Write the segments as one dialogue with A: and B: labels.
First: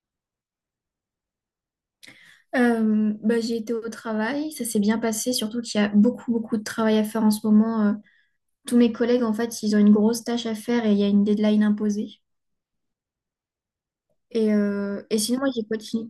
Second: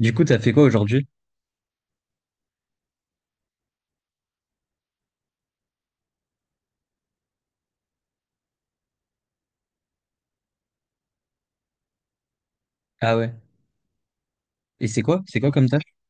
A: Du coup, t'as fait quoi aujourd'hui?
B: Bah, j'ai été au travail, ça s'est bien passé, surtout qu'il y a beaucoup, beaucoup de travail à faire en ce moment. Tous mes collègues, en fait, ils ont une grosse tâche à faire et il y a une deadline imposée.
A: Ah ouais.
B: Et,
A: Et
B: euh,
A: c'est
B: et
A: quoi?
B: sinon,
A: C'est
B: moi,
A: quoi
B: j'ai
A: comme tâche?
B: continué.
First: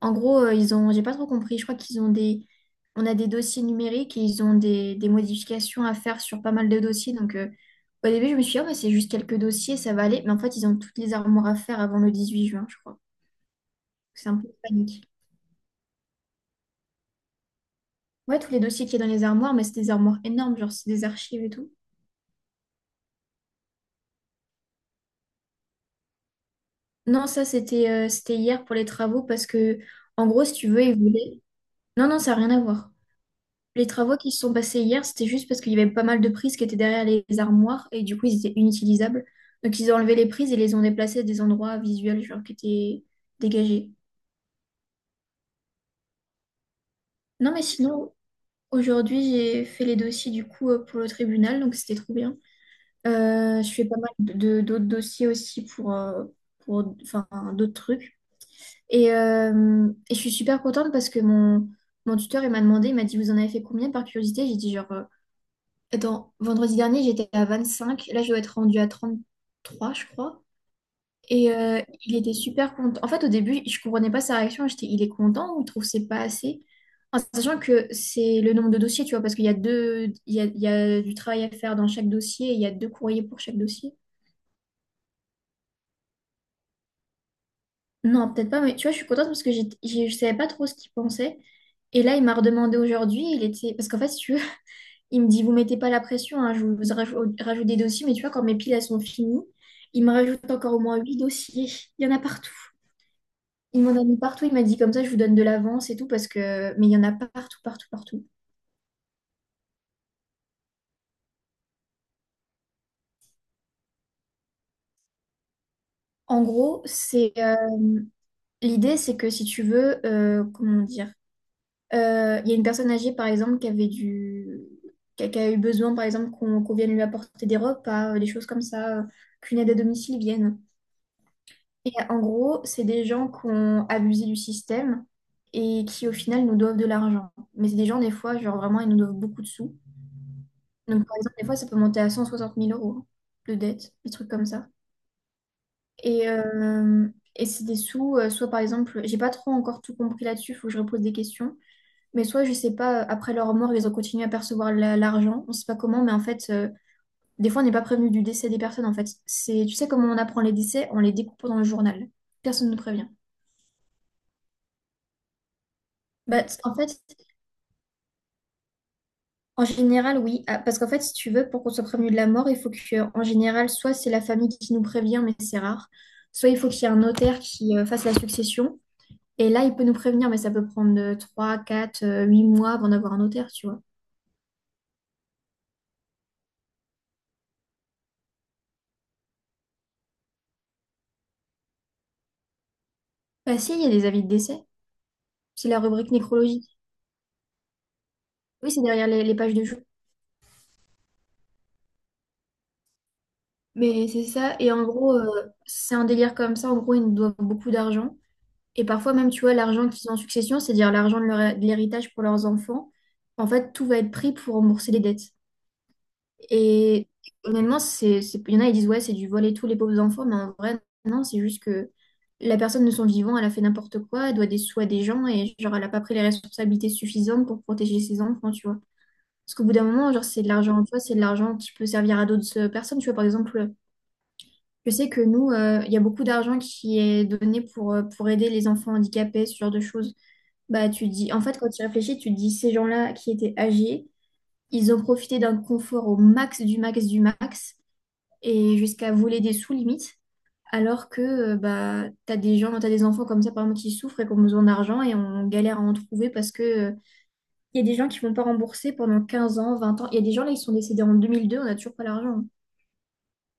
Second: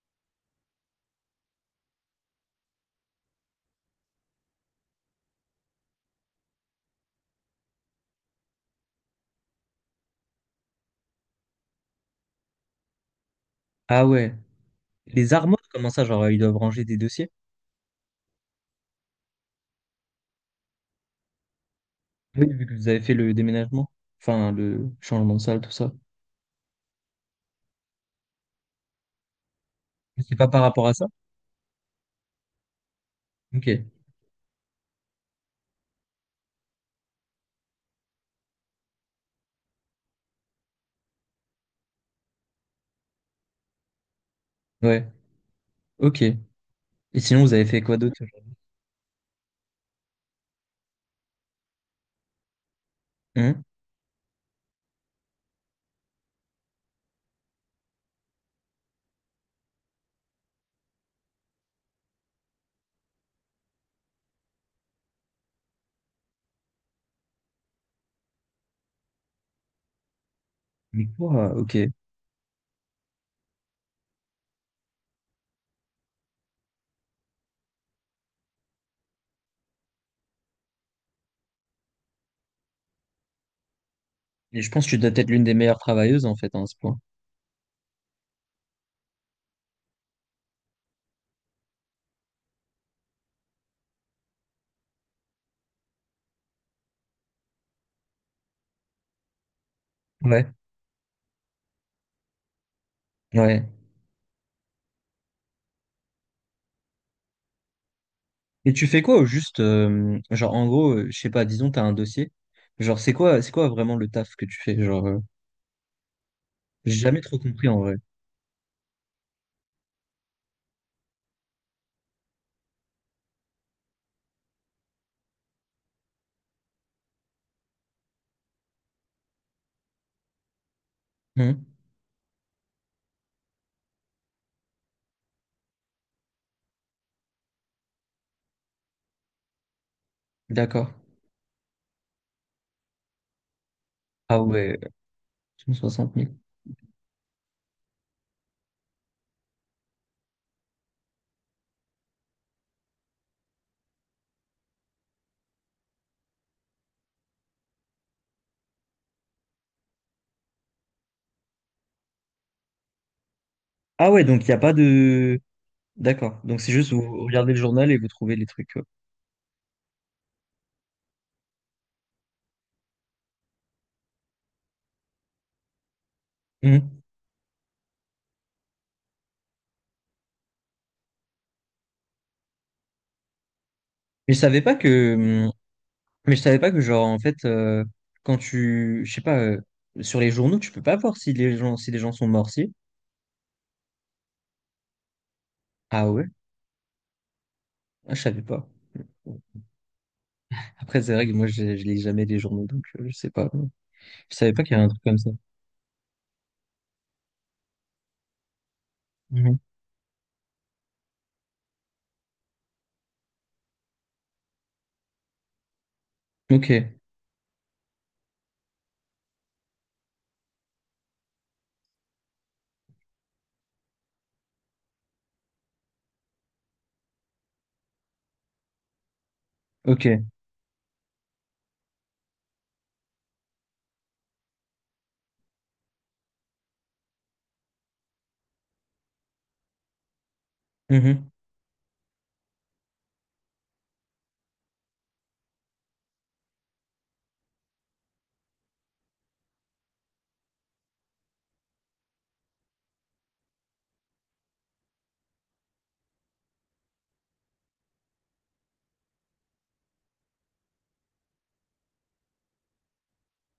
B: En gros, ils ont, j'ai pas trop compris, je crois qu'ils ont des, on a des dossiers numériques et ils ont des modifications à faire sur pas mal de dossiers. Donc, au début, je me suis dit, oh, bah, c'est juste quelques dossiers, ça va aller. Mais en fait, ils ont toutes les armoires à faire avant le 18 juin, je crois.
A: Ah
B: C'est
A: ouais.
B: un peu panique.
A: Les armoires, comment ça? Genre, ils doivent ranger des dossiers?
B: Ouais, tous les dossiers qu'il y a dans les armoires, mais c'est des armoires énormes, genre c'est des archives et tout.
A: Oui, vu que vous avez fait le déménagement. Enfin, le changement de salle, tout ça.
B: Non, ça c'était c'était hier pour les travaux parce que
A: Mais
B: en
A: c'est
B: gros,
A: pas
B: si
A: par
B: tu veux,
A: rapport à
B: ils
A: ça?
B: voulaient. Non, non, ça n'a rien à voir.
A: Ok.
B: Les travaux qui se sont passés hier, c'était juste parce qu'il y avait pas mal de prises qui étaient derrière les armoires et du coup, ils étaient inutilisables. Donc ils ont enlevé les prises et les ont déplacées à des endroits visuels genre qui étaient dégagés.
A: Ouais. Ok. Et sinon, vous
B: Non, mais
A: avez fait quoi
B: sinon,
A: d'autre aujourd'hui?
B: aujourd'hui, j'ai fait les dossiers du coup pour le tribunal, donc c'était trop bien.
A: Hein?
B: Je fais pas mal de d'autres dossiers aussi pour enfin d'autres trucs. Et je suis super contente parce que mon tuteur, il m'a demandé, il m'a dit, vous en avez fait combien par curiosité? J'ai dit, genre, attends, vendredi dernier, j'étais à 25 là, je dois être rendue à 33 je crois.
A: Mais
B: Et
A: quoi? Ok. Et
B: il était super content. En fait, au début, je comprenais pas sa réaction. J'étais, il est content ou il trouve que c'est pas assez? En sachant que c'est le nombre de dossiers, tu vois, parce qu'il y a deux, il y a du travail à faire dans chaque dossier, et il y a deux courriers pour chaque dossier.
A: je pense que tu dois être l'une des meilleures travailleuses, en fait, hein, à ce point.
B: Non, peut-être pas, mais tu vois, je suis contente parce que je savais pas trop ce qu'il pensait. Et là, il m'a redemandé aujourd'hui, il était... Parce qu'en fait, si tu veux, il me dit, vous mettez pas la pression, hein, je vous rajoute des dossiers, mais tu vois, quand mes piles, elles sont finies, il me rajoute
A: Ouais.
B: encore au moins huit dossiers. Il y en a partout.
A: Ouais.
B: Il m'en a mis partout, il m'a dit, comme ça, je vous donne de l'avance et tout, parce que... Mais il y en a partout, partout, partout.
A: Et tu fais quoi au juste? Genre, en gros, je sais pas, disons, t'as un dossier. Genre, c'est quoi vraiment le taf que tu fais?
B: En gros,
A: J'ai jamais trop compris, en vrai.
B: l'idée, c'est que si tu veux, comment dire... il y a une personne âgée, par exemple, qui avait du... qui a eu besoin, par exemple, qu'on vienne lui apporter des repas, des choses comme ça, qu'une aide à domicile vienne.
A: Hum.
B: Et en gros, c'est des gens qui ont abusé du système et qui, au final, nous doivent de l'argent. Mais c'est des gens, des fois, genre vraiment, ils nous doivent beaucoup de sous.
A: D'accord.
B: Donc, par exemple, des fois, ça peut monter à 160 000 euros de dette, des trucs
A: Ah
B: comme ça.
A: ouais, cent soixante
B: Et,
A: mille.
B: euh, et c'est des sous, soit par exemple, j'ai pas trop encore tout compris là-dessus, il faut que je repose des questions. Mais soit, je sais pas, après leur mort, ils ont continué à percevoir l'argent. On sait pas comment, mais en fait, des fois, on n'est pas prévenu du décès des personnes, en fait. C'est, tu sais comment on apprend les décès? En les découpant dans le journal. Personne ne prévient.
A: Ah ouais, donc il n'y a pas de... D'accord.
B: Bah,
A: Donc c'est
B: en fait,
A: juste vous regardez le journal et vous trouvez les trucs, quoi.
B: en général, oui. Ah, parce qu'en fait, si tu veux, pour qu'on soit prévenu de la mort, il faut que, en général, soit c'est la famille qui nous prévient, mais c'est rare. Soit il faut qu'il y ait un
A: Mhm.
B: notaire qui fasse la succession. Et là, il peut nous prévenir, mais ça peut prendre 3 4 8 mois avant d'avoir un notaire, tu vois.
A: Mais je savais pas que... Hum. Mais je savais pas que genre en fait, quand tu... Je sais pas, sur les journaux, tu peux pas voir si les gens, si les gens sont morts, si.
B: Bah si, il y a des avis de décès. C'est la
A: Ah
B: rubrique
A: ouais?
B: nécrologie.
A: Ah, je savais pas.
B: Oui, c'est derrière les pages de jeu.
A: Après, c'est vrai que moi, je lis jamais les journaux, donc je sais pas.
B: Mais c'est
A: Je savais
B: ça.
A: pas qu'il
B: Et
A: y
B: en
A: avait un truc
B: gros,
A: comme ça.
B: c'est un délire comme ça. En gros, ils nous doivent beaucoup d'argent. Et parfois, même, tu vois,
A: Mhm.
B: l'argent qu'ils ont en succession, c'est-à-dire l'argent de de l'héritage pour leurs enfants, en fait, tout va être pris pour rembourser les dettes.
A: Ok,
B: Et honnêtement, il y en a, ils disent, ouais, c'est du vol et tout, les pauvres enfants. Mais en vrai, non, c'est juste que la personne de son vivant, elle a fait n'importe quoi, elle doit des sous à des gens et, genre, elle n'a pas pris les responsabilités suffisantes pour protéger ses enfants, tu vois. Parce qu'au bout d'un moment,
A: ok.
B: genre, c'est de l'argent, tu vois, c'est de l'argent qui peut servir à d'autres personnes. Tu vois, par exemple, je sais que nous, il y a beaucoup d'argent qui est donné pour aider les enfants handicapés, ce genre de choses. Bah, tu
A: Mhm.
B: dis, en fait, quand tu réfléchis, tu te dis, ces gens-là qui étaient âgés, ils ont profité d'un confort au max du max du max et jusqu'à voler des sous limites. Alors que bah, tu as des gens, tu des enfants comme ça, par exemple, qui souffrent et qui ont besoin d'argent et on galère à en trouver parce que il y a des gens qui ne vont pas rembourser pendant 15 ans, 20 ans. Il y a des gens là, ils sont décédés en 2002, on n'a toujours pas l'argent.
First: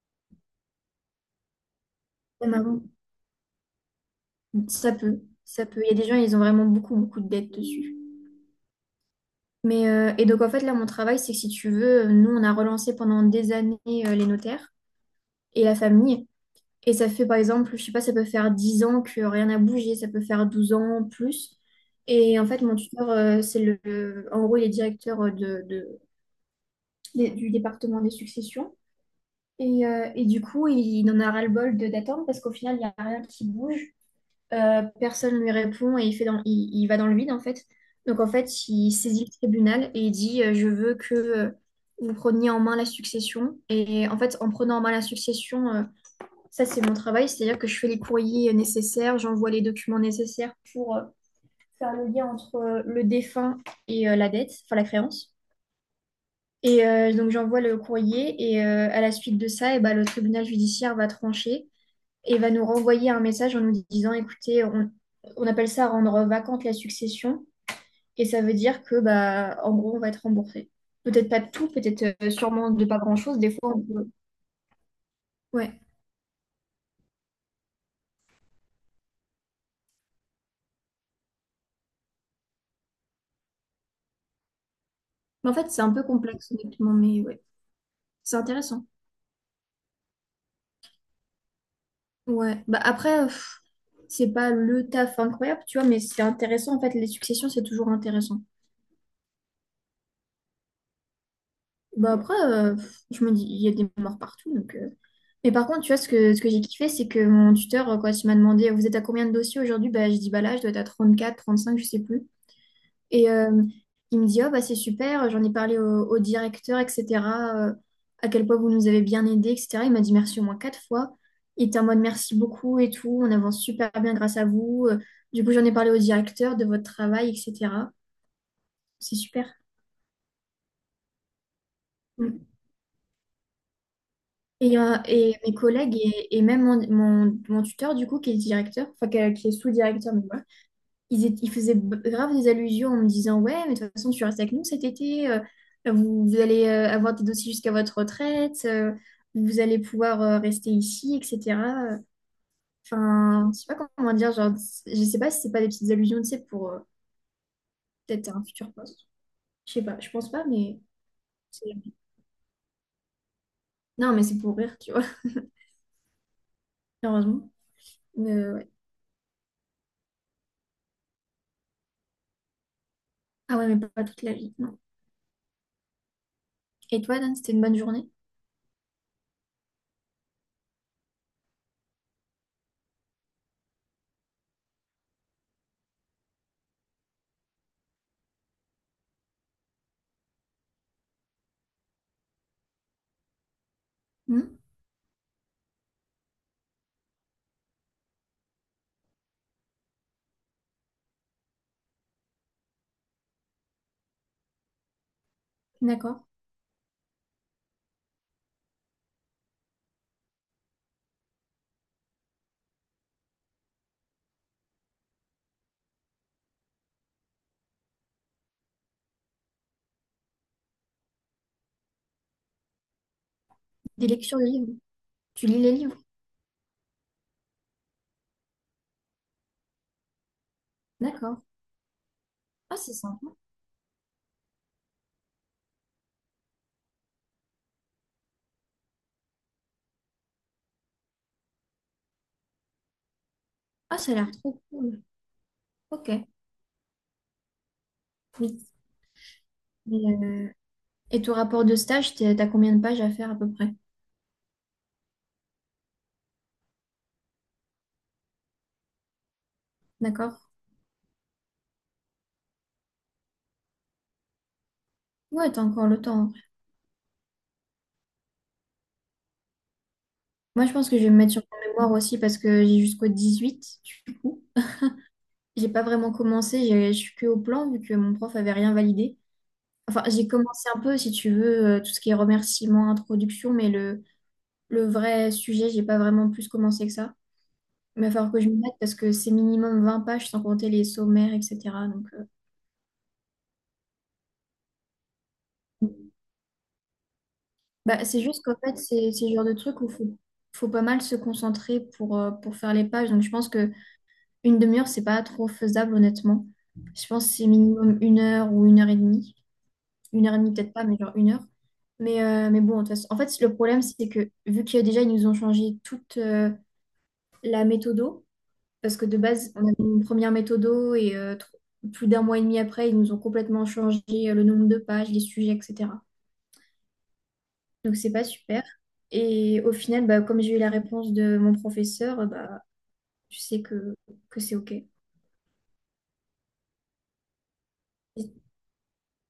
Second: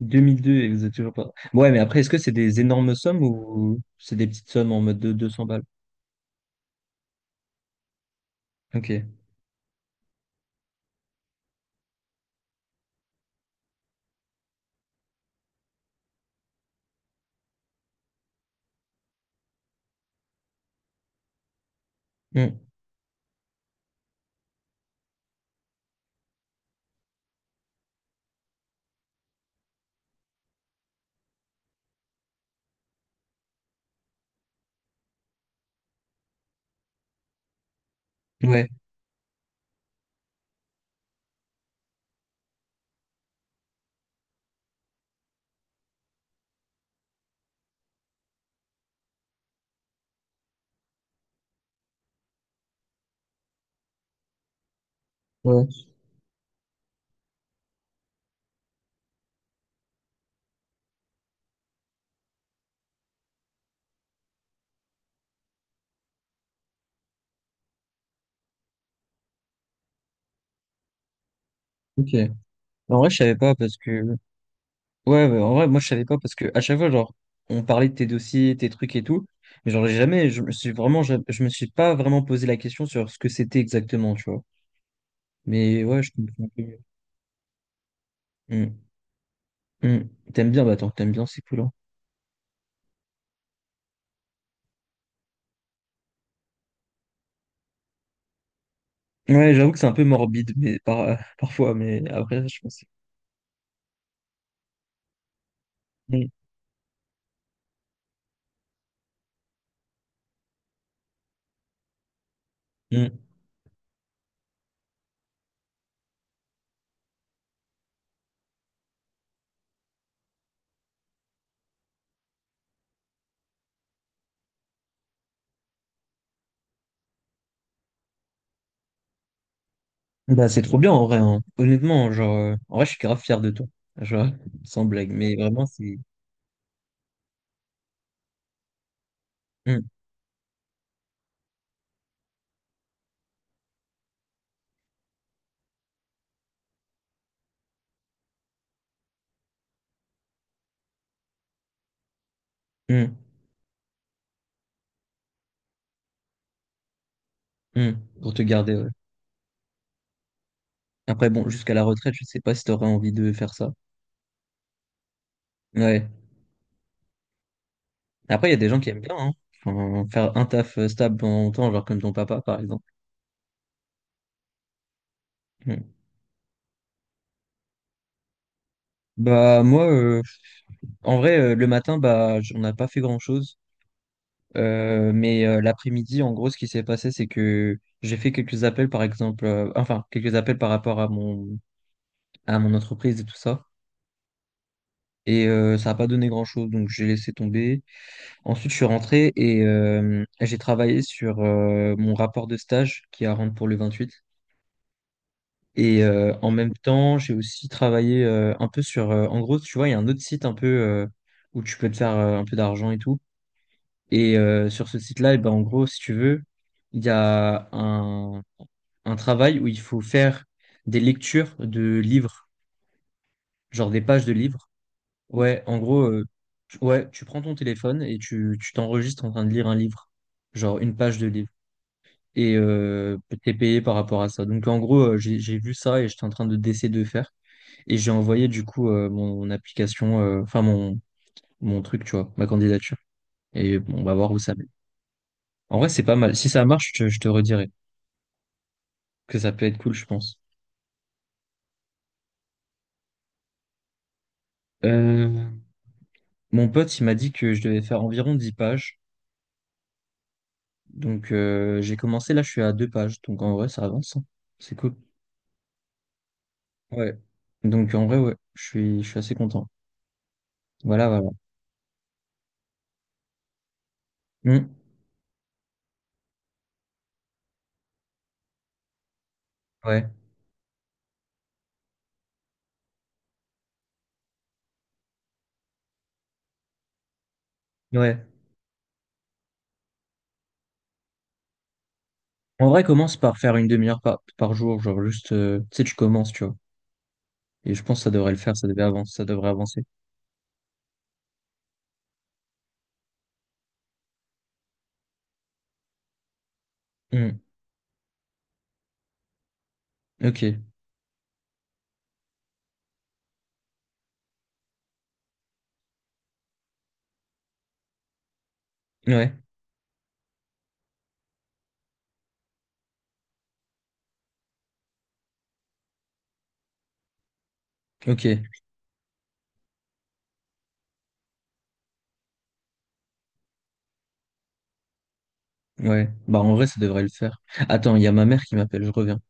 A: 2002, et vous êtes toujours pas... Ouais, mais après, est-ce que c'est
B: Même
A: des
B: avant.
A: énormes sommes ou c'est des petites sommes en
B: Ça
A: mode de
B: peut,
A: 200 balles?
B: ça peut. Il y a des gens, ils ont vraiment beaucoup, beaucoup de dettes dessus.
A: Ok.
B: Mais, et donc, en fait, là, mon travail, c'est que si tu veux, nous, on a relancé pendant des années les notaires et la famille. Et ça fait, par exemple, je sais pas, ça peut faire 10 ans que rien n'a bougé, ça peut faire 12 ans, plus. Et en
A: Mm.
B: fait, mon tuteur, c'est en gros, il est directeur du département des successions. Et du coup, il en a ras-le-bol d'attendre parce qu'au final, il n'y a rien qui bouge. Personne lui répond et il fait dans, il va dans le vide en fait. Donc en fait,
A: Ouais.
B: il saisit le tribunal et il dit je veux que vous preniez en main la succession. Et en fait, en prenant en main la succession, ça c'est mon travail, c'est-à-dire que je fais les courriers nécessaires, j'envoie les documents nécessaires pour faire le lien entre le défunt et la dette, enfin la créance.
A: Ouais.
B: Et donc j'envoie le courrier et à la suite de ça, et ben, le tribunal judiciaire va trancher et va nous renvoyer un message en nous disant, écoutez, on appelle ça rendre vacante la succession, et ça veut dire que, bah, en gros, on va être remboursé. Peut-être pas de tout, peut-être
A: Ok.
B: sûrement de
A: En
B: pas
A: vrai, je savais
B: grand-chose, des
A: pas
B: fois,
A: parce
B: on peut-
A: que. Ouais, ouais, en vrai,
B: Ouais.
A: moi, je savais pas parce que à chaque fois, genre, on parlait de tes dossiers, tes trucs et tout. Mais genre, j'ai jamais, je me suis vraiment, je me suis pas vraiment posé la question sur ce que c'était exactement, tu vois.
B: Mais en fait, c'est
A: Mais
B: un
A: ouais,
B: peu
A: je comprends un
B: complexe,
A: peu mieux.
B: honnêtement, mais ouais, c'est intéressant.
A: Mm. Mm. T'aimes bien, bah, tant t'aimes bien, c'est cool, hein.
B: Ouais. Bah, après, pff, c'est pas le taf incroyable, tu vois, mais c'est intéressant, en fait, les successions, c'est toujours intéressant.
A: Ouais, j'avoue que c'est un peu morbide, mais parfois, mais
B: Bah, après,
A: après, je pense.
B: pff, je me dis, il y a des morts partout, donc... mais par contre, tu vois, ce
A: Mm.
B: que, ce que j'ai kiffé, c'est que mon tuteur, quand il m'a demandé, vous êtes à combien de dossiers aujourd'hui? Bah, je dis, bah là, je dois être à 34 35 je sais plus.
A: Mm.
B: Et il me dit, oh, bah c'est super, j'en ai parlé au directeur, etc. euh, à quel point vous nous avez bien aidés, etc. Il m'a dit merci au moins quatre fois. Il était en mode merci beaucoup et tout, on avance super bien grâce à vous. Du coup, j'en ai parlé au directeur de votre travail, etc. C'est super.
A: Bah, c'est trop bien, en vrai, hein. Honnêtement, genre,
B: Mm.
A: en vrai, je suis grave fier de toi. Genre, sans blague,
B: Et
A: mais
B: mes
A: vraiment,
B: collègues
A: c'est.
B: et même mon tuteur, du coup, qui est directeur, enfin, qui est
A: Mm.
B: sous-directeur, mais voilà, ils faisaient grave des allusions en me disant, ouais, mais de toute façon, tu restes avec nous cet été, vous allez avoir des dossiers jusqu'à votre retraite, vous allez pouvoir rester ici, etc.
A: Mm.
B: Enfin, je sais pas comment dire, genre, je sais pas si c'est pas des petites allusions, tu sais, pour
A: Hmm,
B: peut-être
A: pour te
B: un futur
A: garder, ouais.
B: poste. Je sais pas, je pense pas, mais
A: Après, bon,
B: c'est-
A: jusqu'à la retraite, je sais pas si t'aurais envie de faire ça.
B: non, mais c'est pour rire, tu vois,
A: Ouais.
B: heureusement. Mais,
A: Après, il y a des
B: ouais.
A: gens qui aiment bien, hein. Enfin, faire un taf stable pendant longtemps, genre comme ton papa, par exemple.
B: Ah ouais, mais pas toute la vie, non.
A: Hmm.
B: Et toi, Dan, c'était une bonne journée?
A: Bah, moi, en vrai, le matin, bah, on n'a pas fait grand-chose. Mais l'après-midi, en gros, ce qui s'est passé, c'est que j'ai fait quelques appels, par exemple, enfin, quelques appels par rapport à à mon entreprise et tout ça.
B: Hmm.
A: Et ça n'a pas donné grand-chose, donc j'ai laissé tomber. Ensuite, je suis rentré et j'ai travaillé sur mon rapport de stage qui est à rendre pour le 28. Et
B: D'accord.
A: en même temps, j'ai aussi travaillé un peu sur... en gros, tu vois, il y a un autre site un peu où tu peux te faire un peu d'argent et tout. Et sur ce site-là, eh ben, en gros, si tu veux, il y a un travail où il faut faire des lectures de livres, genre des
B: Des
A: pages de
B: lectures de
A: livres.
B: livres. Tu lis
A: Ouais,
B: les
A: en
B: livres?
A: gros, ouais, tu prends ton téléphone et tu t'enregistres en train de lire un livre, genre une page de
B: D'accord.
A: livre. Et
B: Ah, c'est sympa.
A: t'es payé par rapport à ça. Donc en gros, j'ai vu ça et j'étais en train de d'essayer de le faire et j'ai envoyé du coup mon application, enfin mon truc, tu vois, ma candidature. Et
B: Ah,
A: bon, on
B: ça
A: va
B: a
A: voir
B: l'air
A: où ça
B: trop
A: mène.
B: cool.
A: En vrai, c'est
B: Ok.
A: pas mal. Si ça marche, je te redirai
B: Oui.
A: que ça peut être cool, je
B: Et,
A: pense.
B: euh, et ton rapport de stage, t'as combien de pages à faire à peu près?
A: Euh, Mon pote, il m'a dit que je devais faire environ 10 pages.
B: D'accord?
A: Donc j'ai commencé là, je suis à 2 pages. Donc en vrai, ça avance, hein. C'est cool.
B: Ouais, t'as encore le temps.
A: Ouais. Donc en vrai, ouais, je suis assez content.
B: Moi, je pense que je
A: Voilà,
B: vais me
A: voilà.
B: mettre sur mon mémoire aussi parce que j'ai jusqu'au 18 du coup.
A: Hmm.
B: J'ai pas vraiment commencé, je suis que au plan vu que mon prof avait rien validé. Enfin,
A: Ouais.
B: j'ai commencé un peu, si tu veux, tout ce qui est remerciements, introduction, mais le vrai sujet, j'ai pas vraiment plus commencé que ça. Il va
A: Ouais.
B: falloir que je me mette parce que c'est minimum 20 pages sans compter les sommaires, etc. Donc,
A: En vrai, commence par faire une demi-heure par jour, genre juste, tu sais, tu commences, tu vois. Et je pense
B: bah,
A: que ça
B: c'est
A: devrait le
B: juste qu'en
A: faire, ça
B: fait,
A: devait avancer, ça
B: c'est le genre
A: devrait
B: de truc
A: avancer.
B: où il faut, faut pas mal se concentrer pour faire les pages. Donc, je pense que une demi-heure, c'est pas trop faisable, honnêtement. Je pense que
A: Hmm,
B: c'est minimum une heure ou une heure et demie. Une heure et
A: ok,
B: demie, peut-être pas, mais genre une heure. Mais bon, de toute façon- en fait, le problème, c'est que vu qu'il y a déjà, ils nous ont changé toute la méthodo, parce que de
A: ouais,
B: base, on avait une première méthodo et plus d'un mois et demi après, ils nous ont complètement changé le nombre de pages, les sujets, etc. Donc c'est pas
A: ok,
B: super. Et au final, bah, comme j'ai eu la réponse de mon professeur, bah, je sais que c'est OK.
A: ouais. Bah en vrai, ça devrait le faire. Attends, il y a ma mère qui m'appelle, je reviens.